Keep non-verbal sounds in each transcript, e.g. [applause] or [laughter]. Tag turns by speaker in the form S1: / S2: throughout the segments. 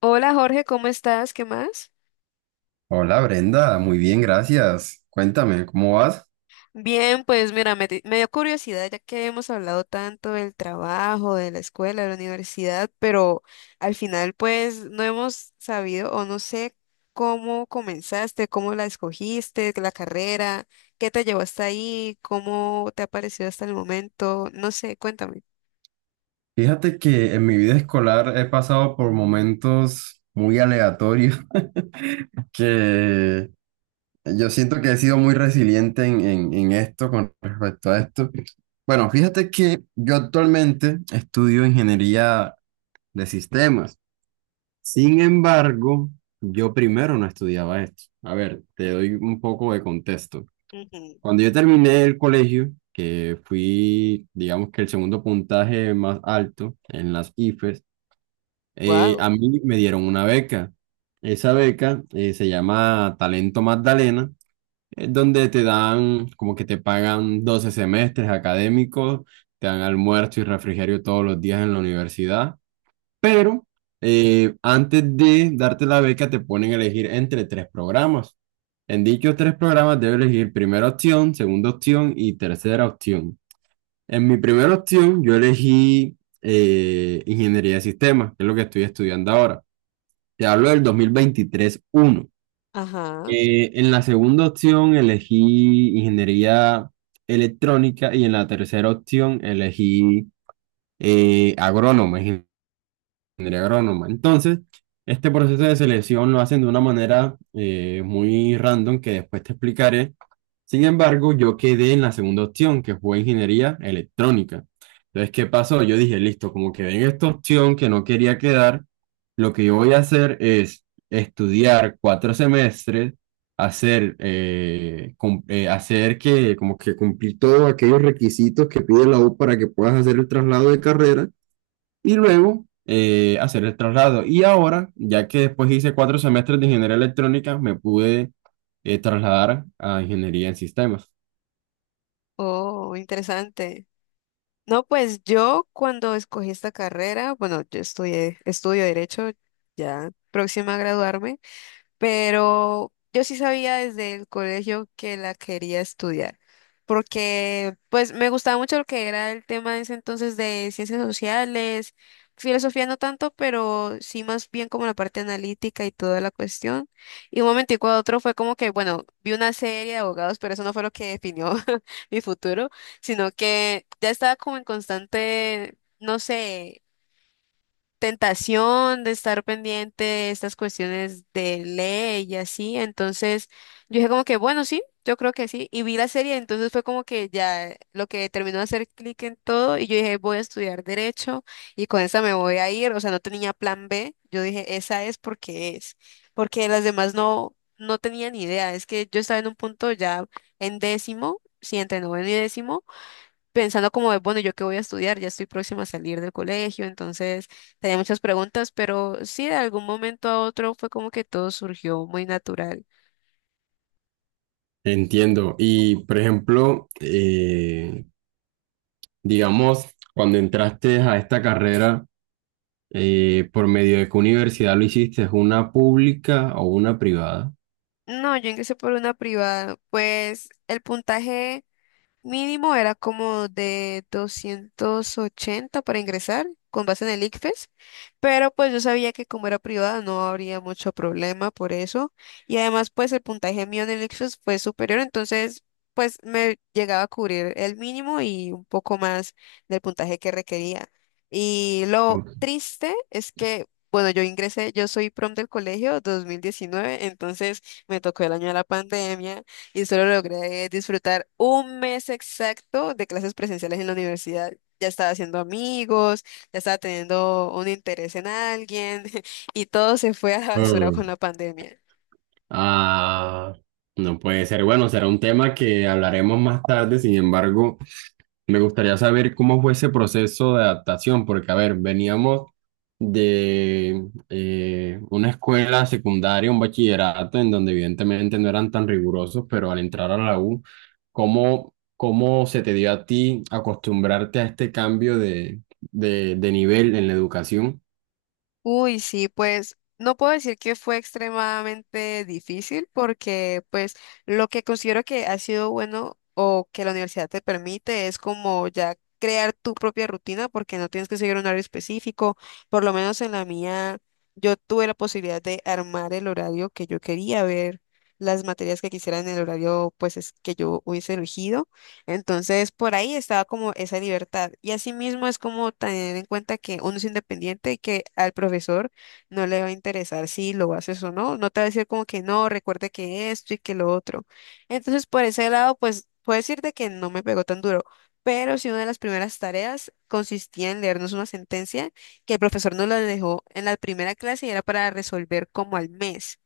S1: Hola Jorge, ¿cómo estás? ¿Qué más?
S2: Hola Brenda, muy bien, gracias. Cuéntame, ¿cómo vas?
S1: Bien, pues mira, me dio curiosidad ya que hemos hablado tanto del trabajo, de la escuela, de la universidad, pero al final pues no hemos sabido o no sé cómo comenzaste, cómo la escogiste, la carrera, qué te llevó hasta ahí, cómo te ha parecido hasta el momento, no sé, cuéntame.
S2: Fíjate que en mi vida escolar he pasado por momentos muy aleatorios [laughs] que yo siento que he sido muy resiliente en esto con respecto a esto. Bueno, fíjate que yo actualmente estudio ingeniería de sistemas. Sin embargo, yo primero no estudiaba esto. A ver, te doy un poco de contexto. Cuando yo terminé el colegio, que fui, digamos que el segundo puntaje más alto en las IFES,
S1: Wow.
S2: a mí me dieron una beca. Esa beca se llama Talento Magdalena, es donde te dan, como que te pagan 12 semestres académicos, te dan almuerzo y refrigerio todos los días en la universidad, pero antes de darte la beca te ponen a elegir entre tres programas. En dichos tres programas debes elegir primera opción, segunda opción y tercera opción. En mi primera opción yo elegí ingeniería de sistemas, que es lo que estoy estudiando ahora. Te hablo del 2023-1.
S1: Ajá.
S2: En la segunda opción elegí ingeniería electrónica y en la tercera opción elegí agrónoma, ingeniería agrónoma. Entonces, este proceso de selección lo hacen de una manera muy random que después te explicaré. Sin embargo, yo quedé en la segunda opción, que fue ingeniería electrónica. Entonces, ¿qué pasó? Yo dije, listo, como quedé en esta opción que no quería quedar, lo que yo voy a hacer es estudiar cuatro semestres, hacer, hacer que, como que cumplir todos aquellos requisitos que pide la U para que puedas hacer el traslado de carrera y luego hacer el traslado. Y ahora, ya que después hice cuatro semestres de ingeniería electrónica, me pude trasladar a ingeniería en sistemas.
S1: Oh, interesante. No, pues yo cuando escogí esta carrera, bueno, yo estudié, estudio derecho, ya próxima a graduarme, pero yo sí sabía desde el colegio que la quería estudiar, porque pues me gustaba mucho lo que era el tema de ese entonces de ciencias sociales, filosofía no tanto, pero sí más bien como la parte analítica y toda la cuestión. Y un momentico a otro fue como que, bueno, vi una serie de abogados, pero eso no fue lo que definió [laughs] mi futuro, sino que ya estaba como en constante, no sé, tentación de estar pendiente de estas cuestiones de ley y así. Entonces yo dije como que, bueno, sí, yo creo que sí. Y vi la serie, entonces fue como que ya lo que terminó de hacer clic en todo y yo dije, voy a estudiar derecho y con esa me voy a ir. O sea, no tenía plan B. Yo dije, esa es. Porque las demás no, no tenía ni idea. Es que yo estaba en un punto ya en décimo, sí, entre noveno y décimo, pensando como de, bueno, ¿yo qué voy a estudiar? Ya estoy próxima a salir del colegio, entonces tenía muchas preguntas, pero sí, de algún momento a otro fue como que todo surgió muy natural.
S2: Entiendo. Y, por ejemplo, digamos, cuando entraste a esta carrera, ¿por medio de qué universidad lo hiciste? ¿Una pública o una privada?
S1: No, yo ingresé por una privada, pues el puntaje mínimo era como de 280 para ingresar con base en el ICFES, pero pues yo sabía que como era privada no habría mucho problema por eso, y además pues el puntaje mío en el ICFES fue superior, entonces pues me llegaba a cubrir el mínimo y un poco más del puntaje que requería. Y lo
S2: Ok.
S1: triste es que, bueno, yo ingresé, yo soy prom del colegio 2019, entonces me tocó el año de la pandemia y solo logré disfrutar un mes exacto de clases presenciales en la universidad. Ya estaba haciendo amigos, ya estaba teniendo un interés en alguien, [laughs] y todo se fue a la basura con
S2: Mm.
S1: la pandemia.
S2: Ah, no puede ser. Bueno, será un tema que hablaremos más tarde. Sin embargo, me gustaría saber cómo fue ese proceso de adaptación, porque, a ver, veníamos de una escuela secundaria, un bachillerato, en donde evidentemente no eran tan rigurosos, pero al entrar a la U, ¿cómo se te dio a ti acostumbrarte a este cambio de nivel en la educación?
S1: Uy, sí, pues no puedo decir que fue extremadamente difícil, porque pues lo que considero que ha sido bueno o que la universidad te permite es como ya crear tu propia rutina porque no tienes que seguir un horario específico. Por lo menos en la mía yo tuve la posibilidad de armar el horario que yo quería, ver las materias que quisiera en el horario pues es que yo hubiese elegido. Entonces, por ahí estaba como esa libertad. Y asimismo es como tener en cuenta que uno es independiente y que al profesor no le va a interesar si lo haces o no. No te va a decir como que no, recuerde que esto y que lo otro. Entonces, por ese lado, pues puedo decirte que no me pegó tan duro. Pero sí, una de las primeras tareas consistía en leernos una sentencia que el profesor nos la dejó en la primera clase y era para resolver como al mes.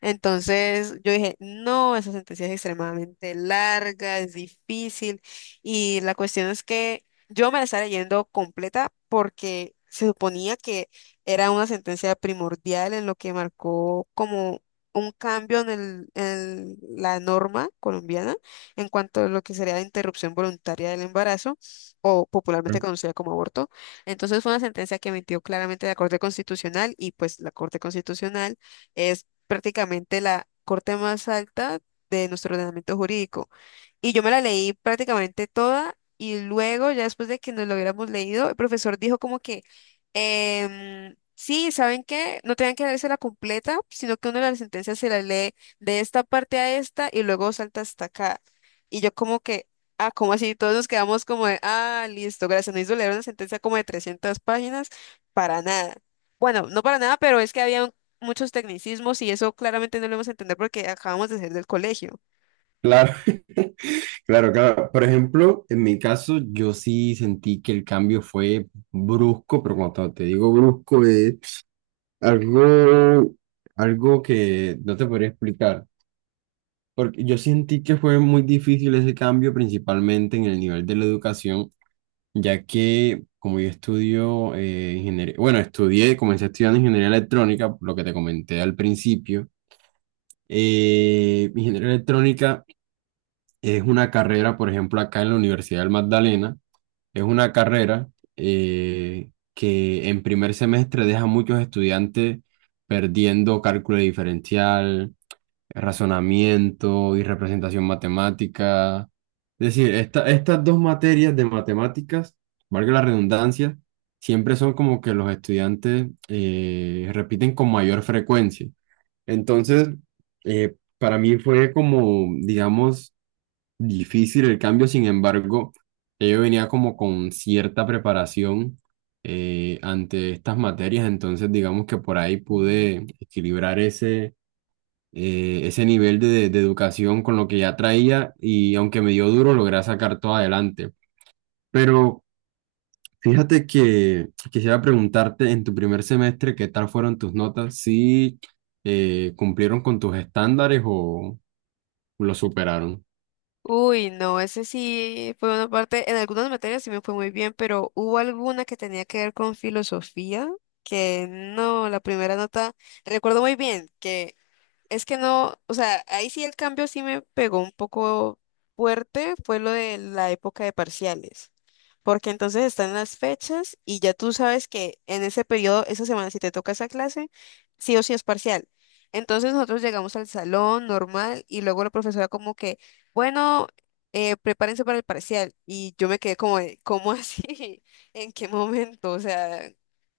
S1: Entonces yo dije, no, esa sentencia es extremadamente larga, es difícil, y la cuestión es que yo me la estaba leyendo completa porque se suponía que era una sentencia primordial en lo que marcó como un cambio en el, en la norma colombiana en cuanto a lo que sería la interrupción voluntaria del embarazo o popularmente conocida como aborto. Entonces fue una sentencia que emitió claramente la Corte Constitucional, y pues la Corte Constitucional es prácticamente la corte más alta de nuestro ordenamiento jurídico. Y yo me la leí prácticamente toda y luego, ya después de que nos lo hubiéramos leído, el profesor dijo como que, sí, ¿saben qué? No tengan que leerse la completa, sino que una de las sentencias se la lee de esta parte a esta y luego salta hasta acá. Y yo como que, ah, ¿cómo así? Todos nos quedamos como de, ah, listo, gracias, no hizo leer una sentencia como de 300 páginas, para nada. Bueno, no para nada, pero es que había muchos tecnicismos y eso claramente no lo vamos a entender porque acabamos de salir del colegio.
S2: Claro, [laughs] claro, claro. Por ejemplo, en mi caso, yo sí sentí que el cambio fue brusco, pero cuando te digo brusco es Algo, algo que no te podría explicar, porque yo sentí que fue muy difícil ese cambio, principalmente en el nivel de la educación, ya que como yo estudio ingeniería, bueno, estudié, comencé estudiando ingeniería electrónica, lo que te comenté al principio. Ingeniería electrónica es una carrera, por ejemplo, acá en la Universidad del Magdalena. Es una carrera que en primer semestre deja a muchos estudiantes perdiendo cálculo diferencial, razonamiento y representación matemática. Es decir, estas dos materias de matemáticas, valga la redundancia, siempre son como que los estudiantes repiten con mayor frecuencia. Entonces, para mí fue como, digamos, difícil el cambio. Sin embargo, yo venía como con cierta preparación ante estas materias, entonces digamos que por ahí pude equilibrar ese, ese nivel de educación con lo que ya traía, y aunque me dio duro, logré sacar todo adelante. Pero fíjate que quisiera preguntarte, en tu primer semestre, ¿qué tal fueron tus notas? ¿Si cumplieron con tus estándares o lo superaron?
S1: Uy, no, ese sí fue una parte, en algunas materias sí me fue muy bien, pero hubo alguna que tenía que ver con filosofía, que no, la primera nota, recuerdo muy bien que, es que no, o sea, ahí sí el cambio sí me pegó un poco fuerte, fue lo de la época de parciales, porque entonces están las fechas y ya tú sabes que en ese periodo, esa semana, si te toca esa clase, sí o sí es parcial. Entonces nosotros llegamos al salón normal y luego la profesora como que, bueno, prepárense para el parcial, y yo me quedé como, de, ¿cómo así? [laughs] ¿En qué momento? O sea,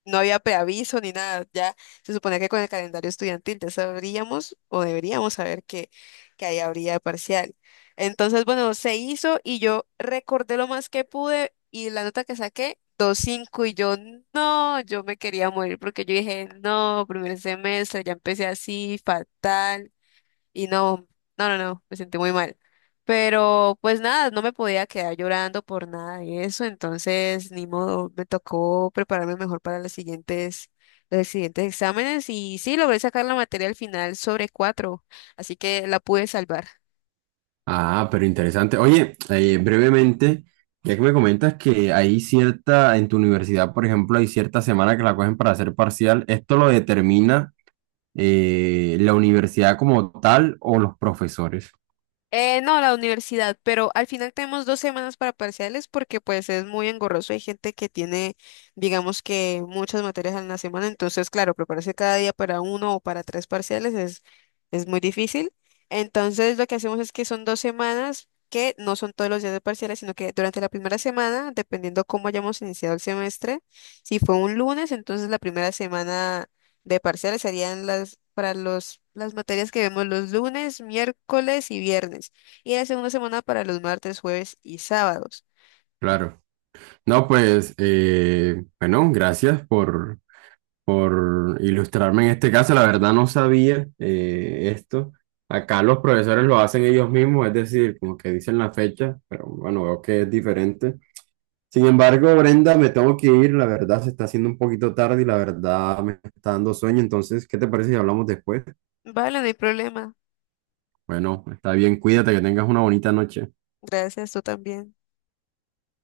S1: no había preaviso ni nada, ya. Se supone que con el calendario estudiantil ya sabríamos o deberíamos saber que ahí habría parcial. Entonces, bueno, se hizo y yo recordé lo más que pude y la nota que saqué, 2,5, y yo no, yo me quería morir porque yo dije, no, primer semestre, ya empecé así, fatal. Y no, no, no, no, me sentí muy mal. Pero pues nada, no me podía quedar llorando por nada de eso, entonces ni modo, me tocó prepararme mejor para los siguientes exámenes, y sí, logré sacar la materia al final sobre cuatro, así que la pude salvar.
S2: Ah, pero interesante. Oye, brevemente, ya que me comentas que hay cierta, en tu universidad, por ejemplo, hay cierta semana que la cogen para hacer parcial, ¿esto lo determina la universidad como tal o los profesores?
S1: No, la universidad, pero al final tenemos dos semanas para parciales porque pues es muy engorroso. Hay gente que tiene, digamos, que muchas materias en la semana, entonces claro, prepararse cada día para uno o para tres parciales es muy difícil. Entonces lo que hacemos es que son dos semanas que no son todos los días de parciales, sino que durante la primera semana, dependiendo cómo hayamos iniciado el semestre, si fue un lunes, entonces la primera semana de parciales serían las para los las materias que vemos los lunes, miércoles y viernes, y la segunda semana para los martes, jueves y sábados.
S2: Claro. No, pues, bueno, gracias por ilustrarme en este caso. La verdad no sabía esto. Acá los profesores lo hacen ellos mismos, es decir, como que dicen la fecha, pero bueno, veo que es diferente. Sin embargo, Brenda, me tengo que ir, la verdad se está haciendo un poquito tarde y la verdad me está dando sueño, entonces, ¿qué te parece si hablamos después?
S1: Vale, no hay problema.
S2: Bueno, está bien, cuídate, que tengas una bonita noche.
S1: Gracias, tú también.